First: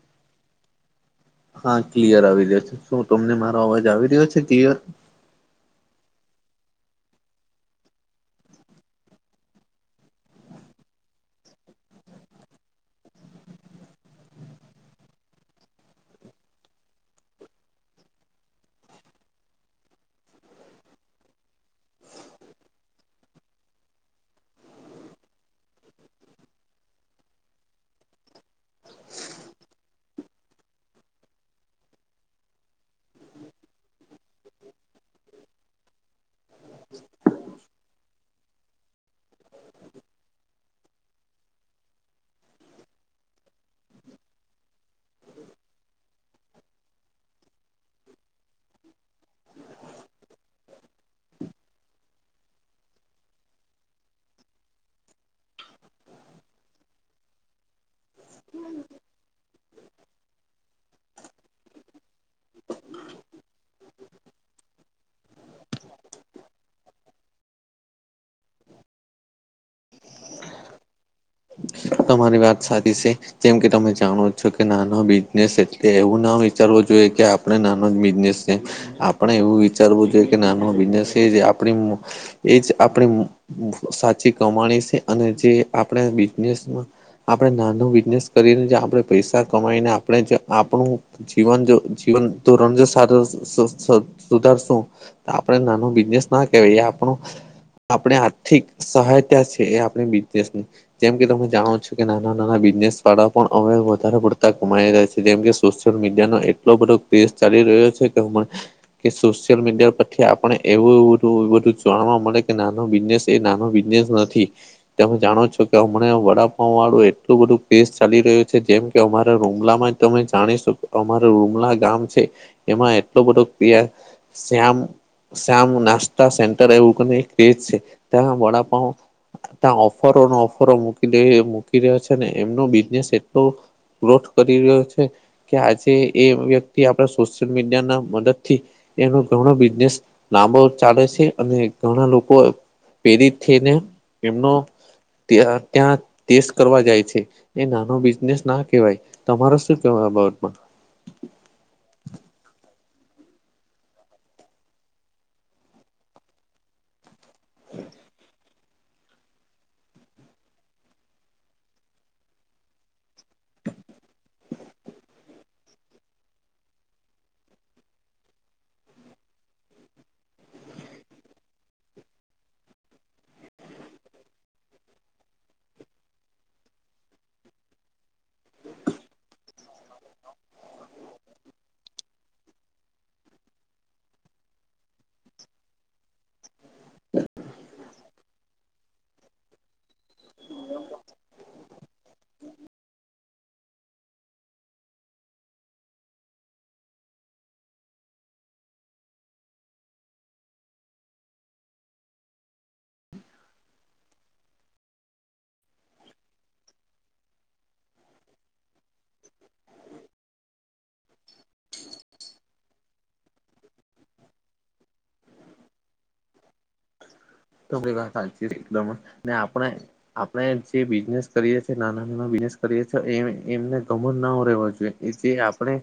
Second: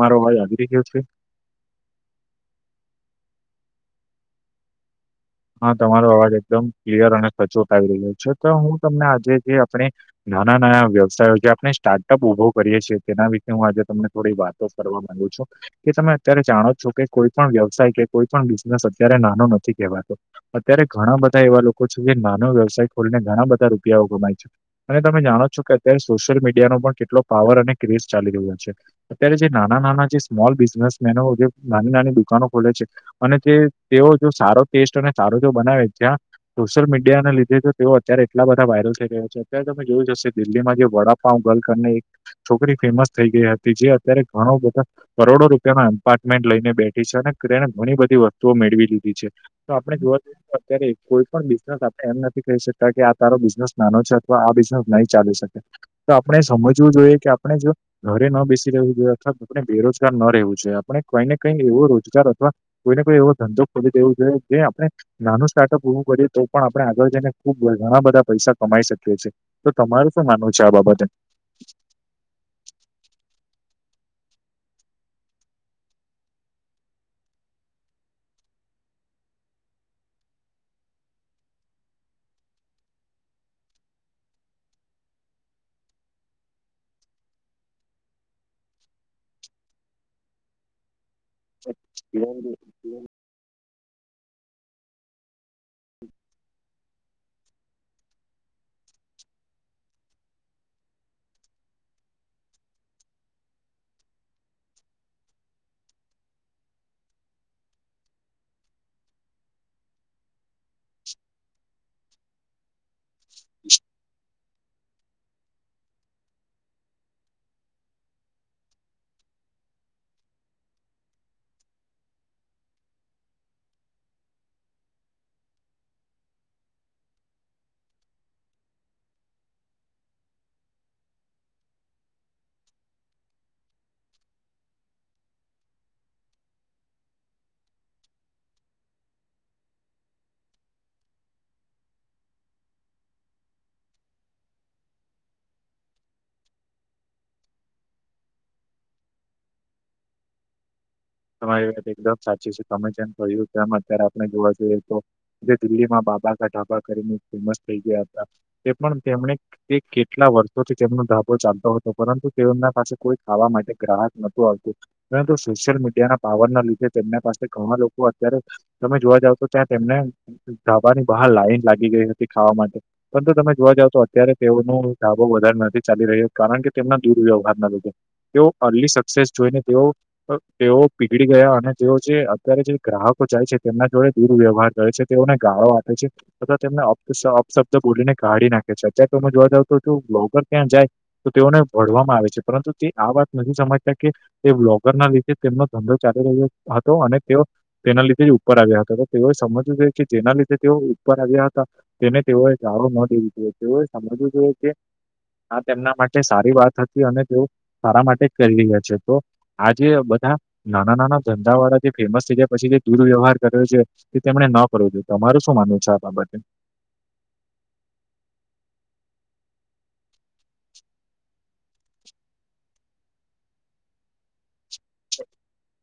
મારો અવાજ આવી રહ્યો છે. હા ક્લિયર આવી રહ્યો છે, શું તમને મારો અવાજ આવી રહ્યો છે, ક્લિયર હ તમારો અવાજ એકદમ ક્લિયર અને સચોટ આવી રહ્યો છે, તો હું તમને આજે જે આપણે નાના નાના વ્યવસાયો જે આપણે સ્ટાર્ટઅપ ઊભો કરીએ છીએ તેના વિશે હું આજે તમને થોડી વાત તો કરવા માંગુ છું. કે તમે અત્યારે જાણો છો કે કોઈ પણ વ્યવસાય કે કોઈ પણ બિઝનેસ અત્યારે નાનો નથી કહેવાતો અત્યારે ઘણા બધા એવા લોકો છે કે નાનો વ્યવસાય ખોલીને ઘણા બધા રૂપિયાઓ કમાય છે. અને તમે જાણો છો કે અત્યારે સોશિયલ મીડિયાનો પણ કેટલો પાવર અને ક્રેઝ ચાલી રહ્યો છે. અત્યારે જે નાના નાના જે સ્મોલ બિઝનેસમેનો જે નાની નાની દુકાનો ખોલે છે. અને જે તેઓ જો સારો ટેસ્ટ અને સારો જો બનાવે ત્યાં સોશિયલ મીડિયાના લીધે તો તેઓ અત્યારે એટલા બધા વાયરલ થઈ રહ્યો છે, અત્યારે તમે જોયું જ હશે કે દિલ્હીમાં જે વડા પાવ ગલ કરને એક છોકરી ફેમસ થઈ ગઈ હતી જે અત્યારે ઘણો બધા કરોડો રૂપિયાના એમપાર્ટમેન્ટ લઈને બેઠી છે, અને તેને ઘણી બધી વસ્તુઓ મેળવી લીધી છે. તો આપણે જોવા અત્યારે કોઈ પણ બિઝનેસ એમ નથી કહી શકતા કે આ તારો બિઝનેસ નાનો છે, અથવા આ બિઝનેસ નહી ચાલી શકે તો આપણે સમજવું જોઈએ કે આપણે જો ઘરે ન બેસી રહેવું જોઈએ અથવા આપણે બેરોજગાર ન રહેવુ જોઈએ આપણે કંઈ ને કંઈ એવો રોજગાર અથવા કોઈ ને કોઈ એવો ધંધો ખોલી દેવું જોઈએ જે આપણે નાનું સ્ટાર્ટઅપ ઉવું પડે તો પણ આપણે આગળ જઈને ખબ ઘણા બધા પૈસા કમાઈ શકીએ છીએ તો તમાર શું માનવું છે આ બાબતે? તમારી વાત સાચી છે. જેમ કે તમે જાણો છો કે નાનો બિઝનેસ એટલે એવું ના વિચારવો જોઈએ કે આપણે નાનો જ બિઝનેસ છે આપણે એવું વિચારવું જોઈએ કે નાનો બિઝનેસ છે આપણી એજ આપણે સાચી કમાણી છે અને જે આપણે બિઝનેસ આપણે નાનું બિઝનેસ કરીને આપણે પૈસા કમાઈને આપણે જે આપણું જીવન જો જીવન તોરણ જે સારસ સુધરશું આપણે નાનું બિઝનેસ ના કેવાય આપણું આપણે આર્થિક સહાયતા છે એ આપણી બિઝનેસ જેમ કે તમે જાણો છો કે નાના નાના બિઝનેસ વાળા પણ હવે વધારે પડતા ગુમાઈ રહ્યા છે જેમ કે મીડિયા એટલો બધો કેંજ ચાલી રહ્યો છે કે કે સોશિયલ મીડિયા પરછથી આપને એવું બધું જાણવા મળે કે નાનું બિઝનેસ એ નાનો બિઝનેસ નથી તમે જાણો છો હમણાં વડાંપાવ વાળું એટલું બધું કેસ ચાલી રહ્યું છે, જેમ કે અમારા રૂમલા માં તમે જાણી શકો અમાર રૂમલા ગામ છે એમાં એટલો બધો શ્યામ શમ નાસ્તા સેન્ટર એવું છે ત્યા વડાપાવ ઓફરો ઓફરો મૂકી મૂકી રહ્યા છે ને એમનો બિઝનેસ એટલો ગ્રોથ કરી રહ્યો છે. કે આજે એ વ્યક્તિ આપડા સોશિયલ મીડિયા ના મદદ થી એનો ઘણો બિઝનેસ લાંબો ચાલે છે અને ઘણા લોકો પ્રેરિત થઈને એમનો ત્યાં ત્યાં ટેસ્ટ કરવા જાય છે. એ નાનો બિઝનેસ ના કેહેવાય તમારો શું કેહેવાય અ બાબતમાં? તમારી વાત એકદમ સાચી છે તમે જેમ કહ્યું અત્યારે આપણે જોવા જઈએ તો જે દિલ્હીમાં બાબા ગાઢાબા કરીને ફેમસ થઈ ગયા હતા તે પણ તેમને તે કેટલા વર્ષોથી તેમનો ધાબો ચાલતો હતો પરંતુ તે એમના પાસે કોઈ ખાવા માટે ગ્રાહક નતું આવતું મે તો સોશલ મીડિયા ના પાવરનના લીધે તેમના પાસે ઘણા લોકો અત્યારે તમે જોવા જાવ તો ત્યાં તેમને ધાબાની બહાર લાઈન લાગી ગઈ હતી ખાવા માટે પરંતુ તમે જોવા જાવ તો અત્યારે તેઓનો ધાબો વધારે નથી ચાલી રહ્યો કારણ કે તેમના દુર્વ્યવહારના લીધે તેઓ અર્લી સક્સેસ જોઈને તેઓ તેઓ પીગળી ગયા અને તેઓ જે અત્યારે જે ગ્રાહકો જાય છે તેમના જોડે દુરવ્યવહાર કરે છે. તેઓને ગાળો આપે છે. [unintelligible] તેમને અપશબ્દ બોલીને કાઢી નાખે છે અત્યારે તમે જોવા જાવ તો ત્યાં જાય તો તેઓને ભળવામાં આવે છે પરંતુ તે આ વાત નથી સમજતા કે તે બ્લોગર ના લીધ જે તેમનો ધંધો ચાલી રહ્યો હતો અને તેઓ તેના લીધે જ ઉપર આવ્યા હતા તો તેઓએ સમજવું જો કે જેના લીધે તેઓ ઉપર આવ્યા હતા તેને તેઓએ જારું ન દેવું જોઈએ તેઓએ સમજવું જોઈએ કે આ તેમના માટે સારી વાત હતી અને તેઓ સારા માટે જ કરી રહ્યા છે તો આ જે બધા નાના નાના ધંધા વાળા જે ફેમસ થઈ ગયા પછી જે દુર્વ્યવહાર કર્યો છે. કે તેમણે ન કરવું જોઈએ તમારું શું માનવું છે આ બાબતે? તો વાત સાચી એકદમ ને આપણે આપણે જે બિઝનેસ કરીએ છીએ નાના નાના બિઝનેસ કરીએ છીએ એમને ગમણ ના રહેેવા જોઈએ એ જે આપણે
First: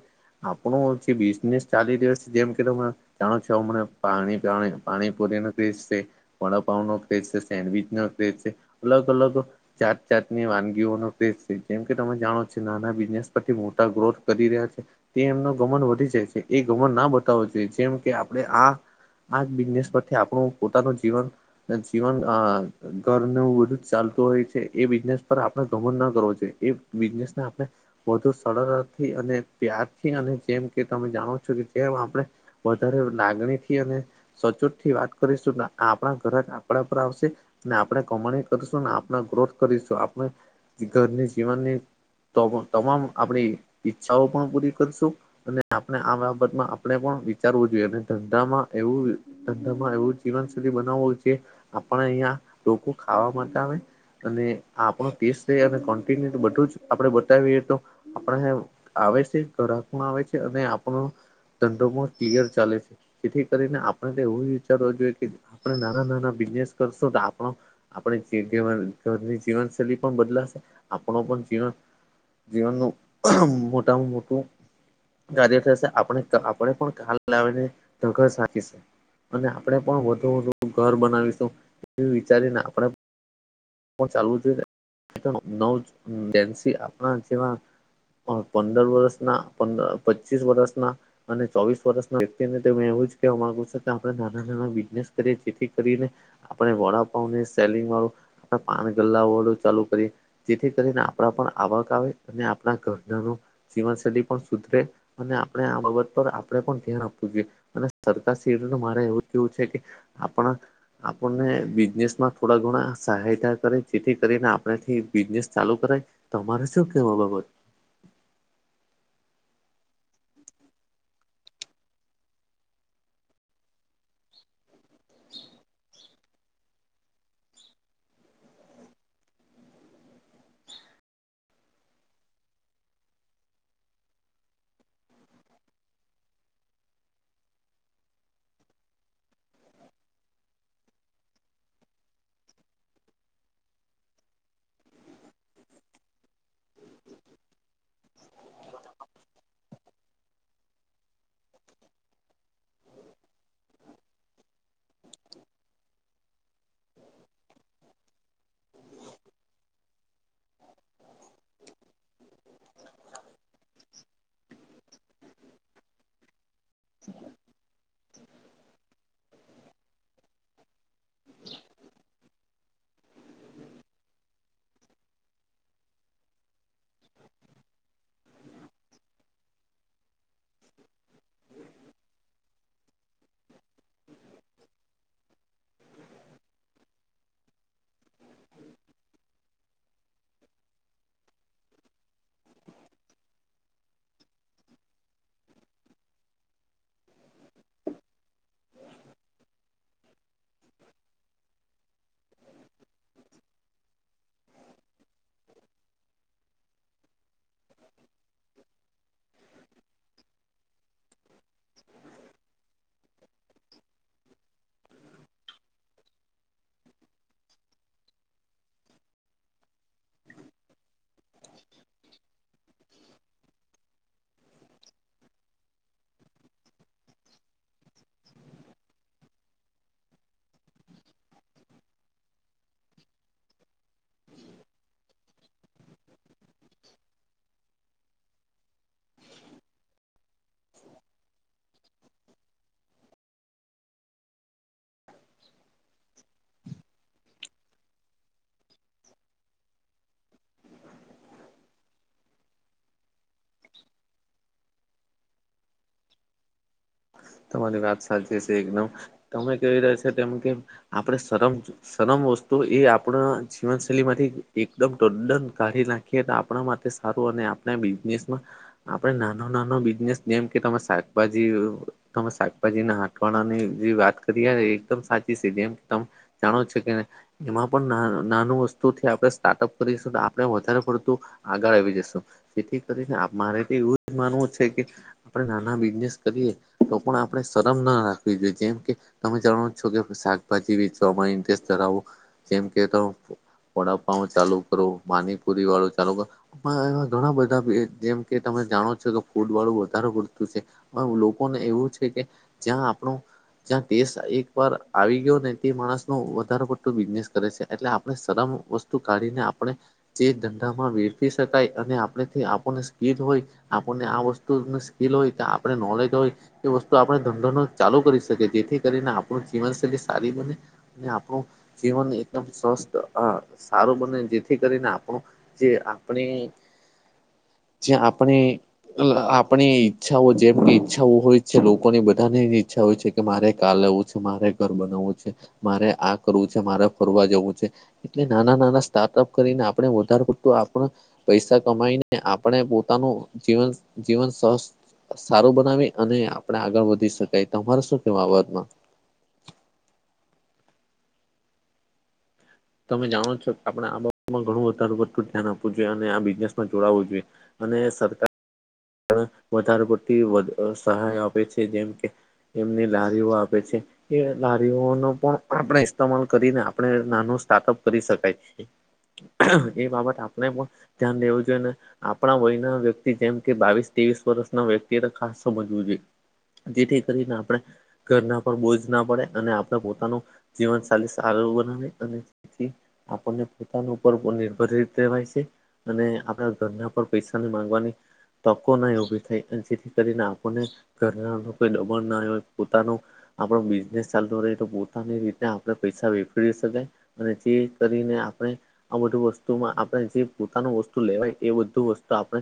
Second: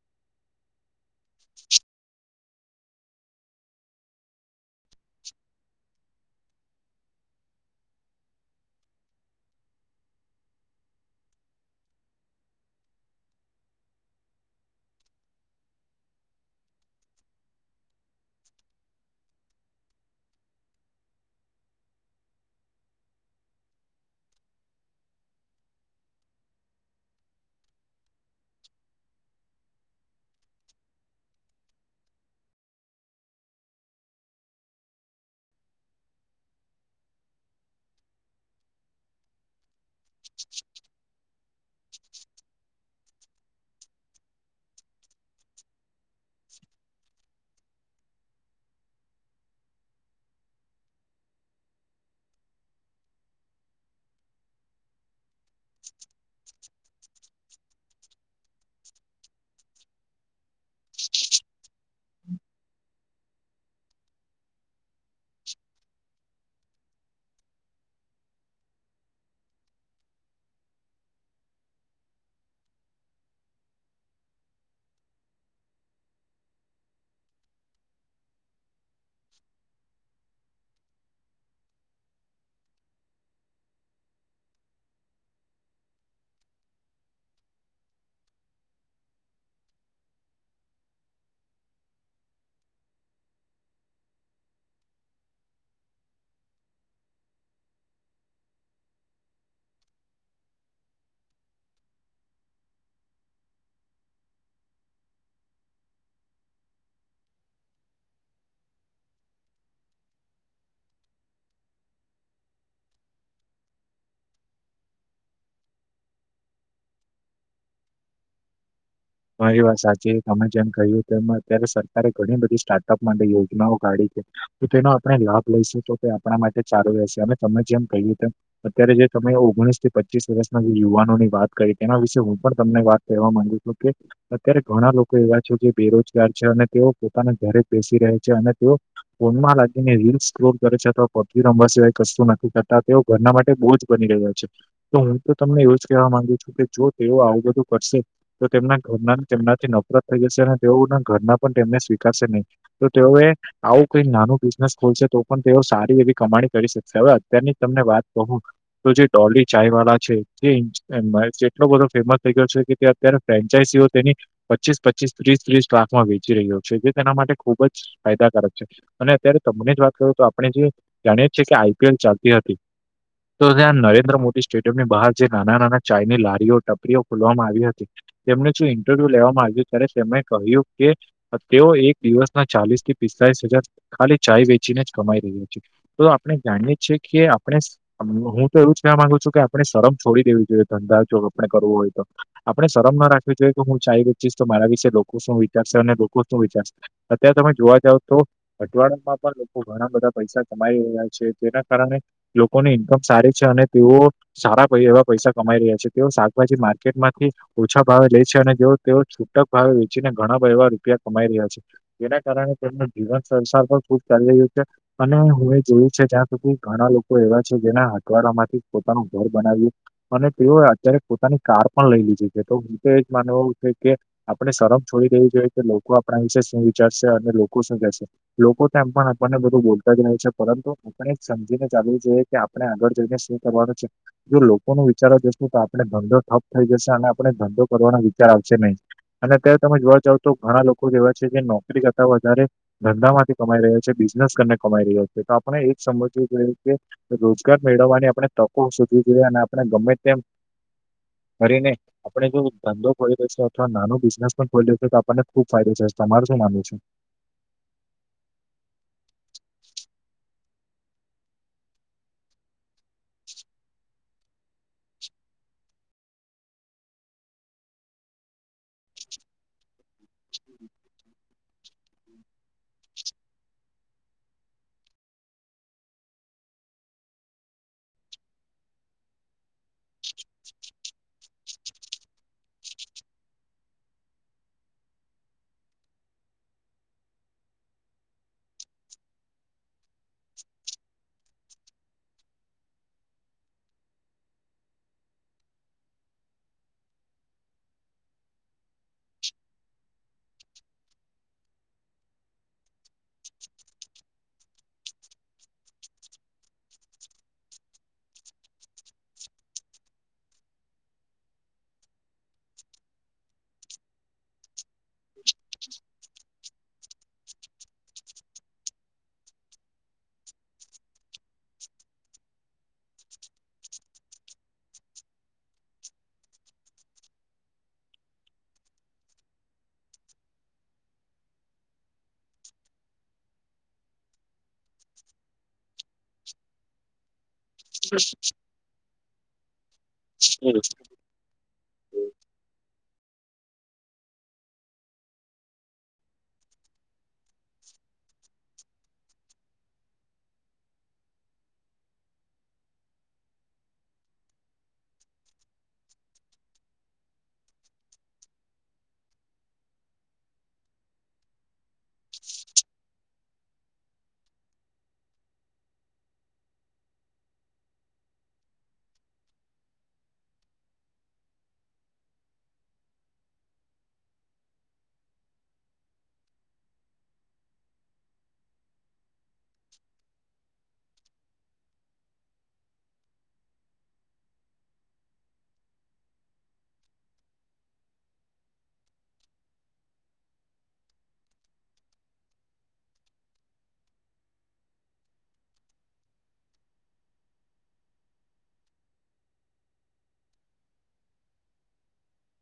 આપણો જે બિઝનેસ ચાલી રહ્યો છે જેમ કે તમે જાણો છો હમણે પાણી પાણી પૂરીને [unintelligible] વડાંપાવ નો ક્રેજ છે સેન્ડવીચ નો ક્રેજ છે અલગ અલગ જાત જાતની વાનગીઓનો ક્રેજ છે જેમ કે તમે જાણો છો નાના બિઝનેસ પરથી મોટા ગ્રોથ કરી રહ્યા છે. તે એમનો ગમન વધી જાય છે એ ગમન ના બતાવો જોઈએ જેમ કે આપણે આ આ જ બિઝનેસ પરથી આપણું પોતાનું જીવન જીવન ઘરનું બધું જ ચાલતું હોય છે એ બિઝનેસ પર આપણે ગમ ના કરવો જો એ બિઝનેસ ના આપણે વધુ સરળથી અને પ્યારથી અને જેમ કે તમે જાણો છો કે જેમ આપણે વધારે લાગણી થી અને સચોટ થી વાત કરીશું આપ આપણા ઘર આપણા પર આવશે ને આપણે કમાણી કરશું ને આપણા ગ્રોથ કરીશું આપણે ઘરની જીવનની તમામ આપણી ઈચ્છાઓ પણ પૂરી કરીશું અને આપણે આ બાબતમાં આપણે પણ વિચારવું જોઈએ અને ધંધામાં એવું ધંધા માં એવું જીવન સુ ય આપ અહિયાં લોકો ખાવા માટે આવે અને હ આપણો ટેસ્ટ થઈ અને કોન્ટિન્યુ બધું જ આપે વી તો આપ આવે છે ઘકું આવે છે અને આપણું ધંધોમાં ક્લિયર ચાલે છે જેથી કરીને આપણે એવું વિચારવું જોઈએ કે આપણે નાના નાના બિઝનેસ કરશો તો આપણો આપણીની જીવનશૈ પણ બદલાશે આપણો પણ જીવન જીવનનું મોટામાં મોટું ગ થશે આપ આપણે પણ કાલ લાવીને ધચી છે અને આપણે પણ વધુ વધું ઘર બનાવીશું એ વિચારીને આપણે ચાલવું જોઈએવન્સી આપણા જેવા પંદર વર્ષના પંદર પચીસ વર્ષના અને ચોવીસ વર્ષ ના વ્યક્તિને તો એવું કે અગુ છે કે આપણે નાના નાના બિઝનેસ જેથી કરીને આપણે વડાપ સેલિંગ વાળું પાન ગલા વાળું ચાલુ કરી જેથી કરીને આપણા પણ આવક આવે અને આપણા ઘરના જીવનશૈલી પણ સુધરે અને આપણે આ બાબત પર આપણે પણ ધ્યાન આપવું જોઈએ અને સરકાર સી મારે એવું કેવું છે કે આપણા આપણને બિઝનેસમાં થોડા ઘણા સહાયતા કરે જેથી કરીને આપણેથી બિઝનેસ ચાલુ કરાય તમારે શું કેવા બાબત હ એ વાત સાચી તમે જેમ કહ્યું એ અત્યારે સરકારે ઘણી બધી સ્ટાર્ટઅપ માટે યોજનાઓ કાઢી છે તો તેનો આપણે લાભ લઈશું તો તે આપણા માટે ચાલુ રહેશે અ તમે જેમ કહ્યું તેમ અત્યારે જે તમે ઓગણીસ થી પચીસ વર્ષના જે યુવાનો ની વાત કરી તેના વિશેે હું પણ તમને વાત કરવાવા માંગુ છું હ અત્યારે ઘણા લોકો એવા છે કે બેરોજગાર છે અને તેઓ પોતાના ઘરે બેસી રહે છે અને તેઓ ફોનમાં લાગીને રીલ સ્ોર કરે છે અથવા પવી રમવા સિવાય કશું નથી કરતા તે ઘરના માટે બહુ જ બની રહ્યા છે તો હું તો તમને એવું જ કહેવા માંગુ છું કે જો તેઓ આવું બધું કરશે તો તેમના ઘરના તેમનાથી નફરત થઈ જશે અને તેઓના ઘરના પણ તેમને સ્વીકારશે નહીં તો તેઓએ આવું કઈ નાનું બિઝનેસ ખોલશે તો પણ તેઓ સારી એવી કમાણી કરી શકશે હવે અત્યારની તમને વાત કહું તો જે ડોલી ચાય વાળા છે તે એટલો બધો ફેમસ થઈ ગયો છે કે તે અત્યારે ફ્રેન્ચાઈસીઓ તેની પચીસ પચીસ ત્રીસ ત્રીસ સ્ટાકમાં વેચી રહ્યો છે જે તેના માટે ખુબ જ ફાયદાકાર જ છે અને અત્યારે તમને જ વાત કરું તો આપણે જે જાણીએ છીએ કે આઈપીએલ ચાલતી હતી તો ત્યાં નરેન્દ્ર મોદી સ્ટેડિયમ ની બહાર જે નાના નાના ચાઇની લારીઓ ટપરીઓ ખોલવામાં આવી હતી તેમને શ ઇન્ટરવ્યુ લેવામાં આવ્યું ત્યારે તેમણે કહ્યું કે તેઓ એક દિવસના ચાલીસ થી પિસ્તાલીસ હજાર ખાલી ચાય વેચીને જ કમાઈ રહ્યા છે તો આપણે જાણીએ છીએ કે આપણે હું તો એવું જ કવા માંગુ છું કે આપણે શરમ છોડી દેવી જોઈએ ધંધા જો આપણે કરવો હોય તો આપણે શરમ ના રાખવી જોઈએ કે હું ચાય વેચીસ તો મારા વિશે લોકો શું વિચારશે અને લોકો શું વિચારશે અત્યારે તમે જોવા જાવ તો અઠવાડિયામાં પણ લોકો ઘણા બધા પૈસા કમાઈ રહ્યા છે, તેના કારણે લોકોની ઇન્કમ સારી છે અને તેઓ સારા એવા પૈસા કમાઈ રહ્યા છે. તેઓ શાકભાજી માર્કેટ માંથી ઓછા ભાવે લે છે અને જેઓ તેઓ છૂટક ભાવે વેચીને ઘણા એવા રૂપિયા કમાઈ રહ્યા છે. જેના કારણે તેમનો જીવન સંસાર પણ ખુબ ચાલી રહ્યું છે. અને હું એ જોયું છે જ્યાં સુધી ઘણા લોકો એવા છે જેના હથવાડા માંથી પોતાનું ઘર બનાવ્યું અને તેઓ અત્યારે પોતાની કાર પણ લઈ લીધી છે. તો હું તો એજ માનવ છે કે આપણે શરમ છોડી દવી જોઈએ કે લોકો આપણા વિશે શું વિચારશે અને લોકો શું કેશે. લોકો તો એમ પણ આપણને બધું બોલતા જ રહે છે પરંતુ પણ એક સમજીને જાલવું જોઈએ કે આપણે આગળ જઈને શું કરવાનું છે. જો લોકો ન વિચારો જશું તો આપણે ધંધો ઠપ થઈ જશે અને આપણે ધંધો કરવાનો વિચાર આવશે નહી. અને અત્યારે તમે જોવા જાવ તો ઘણા લોકો કેવા છે કે નોકરી કરતા વધારે ધંધા માંથી કમાઈ રહ્યો છે, બિઝનેસ કરીને કમાઈ રહ્યો છે. તો આપણે એ જ સમજવું જોઈએ કે રોજગાર મેળવવાની આપણે તકો સુધવી જોઈએ અને આપણે ગમે તેમ કરીને આપણે જો ધંધો ખોલી્યો છે અથવા નાનું બિઝનેસ પણ ખોલી રહ્યું છે. તો આપણને ખુબ ફાયદો છે. તમાર શું માનવું છે? તમારી વાત સાચી છે એકદમ, તમે કેવી રહ્યા છો તેમ કે આપણે શરમ શરમ વસ્તુ એ આપણા જીવનશૈલી માંથી એકદમ ટદન કાઢી નાખ કે તે આપણા માટે સારું અને આપણા બિઝનેસમાં આપડે નાનો નાનો બિઝનેસ જેમ કે તમે શાકભાજી તમે શાકભાજી ના હાટવાણાની જે વાત કરી એકદમ સાચી છે જેમ તમ જાણો છે કેને એમાં પણ નાનું વસ્તુથી આપણે સ્ટાર્ટઅપ કરીશું આપણે વધારે પડતું આગળ આવી જશું જેથી કરીને મારે તો એવું જ માનવું છે કે આપણે નાના બિઝનેસ કરીએ તો પણ આપણે શરમ ના રાખવી જોઈએ જેમ કે તમે જાણો છો કે શાકભાજી વેચવામાં ઇન્ટરેસ્ટ ધરાવો જેમ કે વડાપાવ ચાલુ કરો પાનીપુરી વાળું ચાલુ કર એવા ઘણા બધા જેમ કે તમે જાણો છો કે ફૂડ વાળું વધારે પડતું છે, પણ એવું છે કે જ્યાં આપણું જ્યાં દેશ એક વાર આવી ગયો ને તે માણસ ન વધારે પડતો બિઝનેસ કરે છે એટલે આપણે શરમ વસ્તુ કાઢીને આપણે તે ધંધામાં વેરી શકાય અને આપણે આપણને સ્કીલ હોય આપણને આ વસ્તુની સ્કીિલ હોય તો આપે નોલેજ હોય એ વસ્તુ આપણે ધંધો ન ચાલુ કરી શકીએ જેથી કરીને આપણું જીવનશૈલી સારી બને ને આપણું જીવન એકદમ સ્વસ્થ સારું બને જેથી કરીને આપણું જે આપણે જ્યાં આપણે આપણી ઈચ્છાઓ જેમ કેઈ છા હોય છે લોકો ની બધાનેની ઈચ્છા હોય છે કે મારે આ લેવું છે, મારે ઘર બનાવવું છે મારે આ કરવું છે, મારે ફરવા જવું છે. એટલે નાના-નાના સ્ટાર્ટઅપ કરીને આપણે વધાર પડતું આપણ પૈસા કમાઈને આપણે પોતાનું જીવન જીવન સારું બનાવી અને આપણેે આગળ વધી શકાય. તમારે શું કેવું આ બાબતમાં? તમે જાણો છો કે આપણે આ બાબતમાં ઘણું વધારે પડતું ધ્યાન આપવું જોઈએ અને આ બિઝનેસમાં જોડું જોઈએ અને સરકા વધારે પડતી સહાય આપે છે જેમ કે એમને લારીઓ આપે છે. એ લારીઓ ન પણ આપણે ઇસ્તેમાલ કરીને આપણે નાનું સ્ટાર્ટઅપ કરી શકાય છે. એ બાબત આપણે પણ ધ્યાન દેવું જોઈએ ને આપણા વય ના વ્યક્તિ જેમ કે બાવીસ તવીસ વર્ષના વ્યક્તિએ ખાસ સમજવું જોઈએ જેથી કરીને આપણે ઘરના પર બોજ ના પડે અને આપડ પોતાનું જીવનશલી સારું બનાવે અને આપણને પોતાનું ઉપર નિર્ભરિત રહેવાય છે અને આપણા ઘરના પર પૈસાની માંગવાની તકો ના ઉભી થાય અને જેથી કરીને આપને ઘરના કોઈ દબાણ ના હોય પોતાનું આપણો બિઝનેસ ચાલતો રહે તો પોતાની રીતે આપણે પૈસા વેફરી શકેાય અને તે કરીને આપણે આ બધું વસ્તુમાં આપણે જે પોતાનું વસ્તુ લેવાય એ બધું વસ્તુ આપણે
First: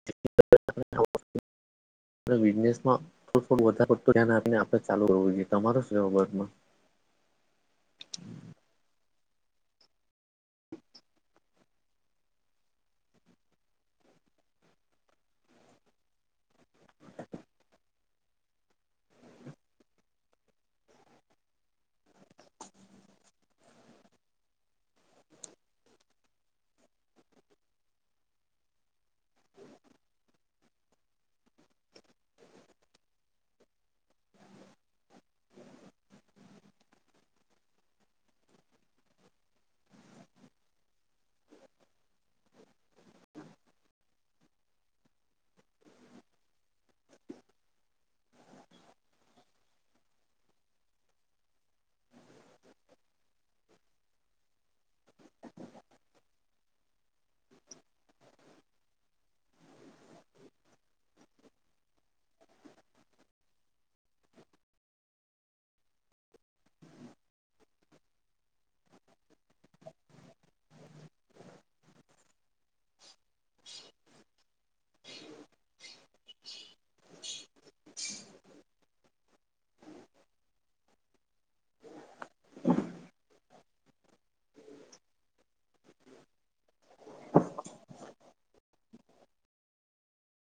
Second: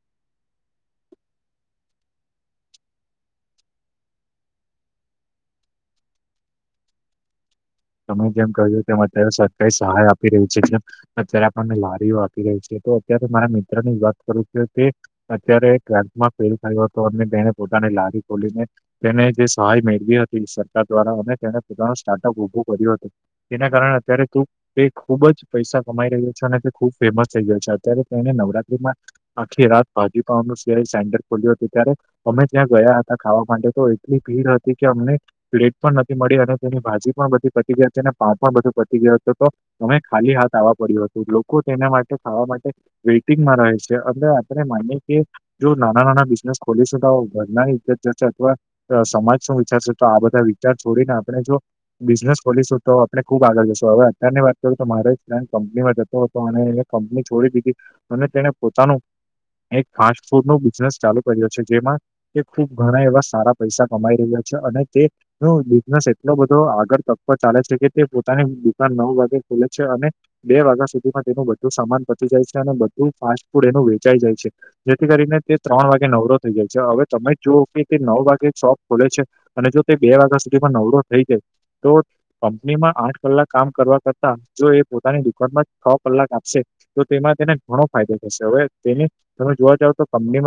[inaudible] બિઝનેસમાં થોડું થોડું વધડ ધ્યાન આપીને આપડે ચાલુ હોવું જોઈએ તમારો છેરમાં તમે જેમ કહો તેમ અત્યારે સરકારી સહાય આપી રહી છે કેમ અત્યારે આપણને લારીઓ આપી રહી છે તો અત્યારે મારા મિત્ર ની વાત કરું છે તે અત્યારે ટ્વેલ્થમાં ફેલ થયો હતો અને બેને પોતાની લારી ખોલીને તેને જે સહાય મેળવી હતી સરકાર દ્વારા અને તેને પોતાનો સ્ટાર્ટઅપ ઉભો કર્યું હત તેના કારણે અત્યારે તું તે ખૂબ જ પૈસા કમાઈ રહ્યો છે અને તે ખૂબ ફેમસ થઈ ગયો છે અત્યારે તેને નવરાત્રીમાં આખી રાત ભાજીપાનું સિવા સેન્ટર ખોલ્યું હતું ત્યારે અમે ત્યાં ગયા હતા ખાવા માટે તો એટલી ભીડ હતી કે અમને પ્લેટ પણ નથી મળી અને તેની ભાજી પણ બધી પટી ગઈ હતી અને પાાવ પણ બધું પટી ગયો હતો તો તમે ખાલી હાથ આવવા પડ્યું હતું લોકો તેના માટે ખાવા માટે વેઇટિંગમાં રહે છે અ આપણે માનીએ કે જો નાના નાના બિઝનેસ ખોલીશું તો ઘરના રીતે જ જશે અથવા સમાજ શું વિચારશે તો આ બધા વિચાર છોડીને આપણે જો બિઝનેસ ખોલીશું તો આપણે ખૂબ આગળ જશો હવે અત્યારની વાત કરું તો મારે જ પ્લાન કંપનીમાં જતો હતો અને એ કંપની છોડી દીધી અને તેણે પોતાનું એક ફાસ્ટ ફૂડ ન બિઝનેસ ચાલુ કર્યો છે જેમાં તે ખુબ ઘણા એવા સારા પૈસા કમાઈ રહ્યા છે અને તે બિઝનેસ એટલો બધો આગળ ત ચાલે છે કે તે પોતાની દુકાન નવ વાગે ખોલે છે અને બે વાગ્યા સુધીમાં તેનું બધું સમાન બચી જાય છે અને બધું ફાસ્ટ ફૂડ એનું વેચાઈ જાય છે જેથી કરીને તે ત્રણ વાગે નવરો થઈ જાય છે હવે તમે જોઓ કે તે નવ વાગે શોપ ખુલે છે અને જો તે બે વાગ્યા સુધીમાં નવરો થઈ જાય તો કંપનીમાં આઠ કલાક કામ કરવા કરતા જો એ પોતાની દુકાનમાં છ કલાક આપશે તો તેમાં તેને ઘણો ફાયદો થશે હવે તેને તમે જોવા જાવ તો કંપનીમાં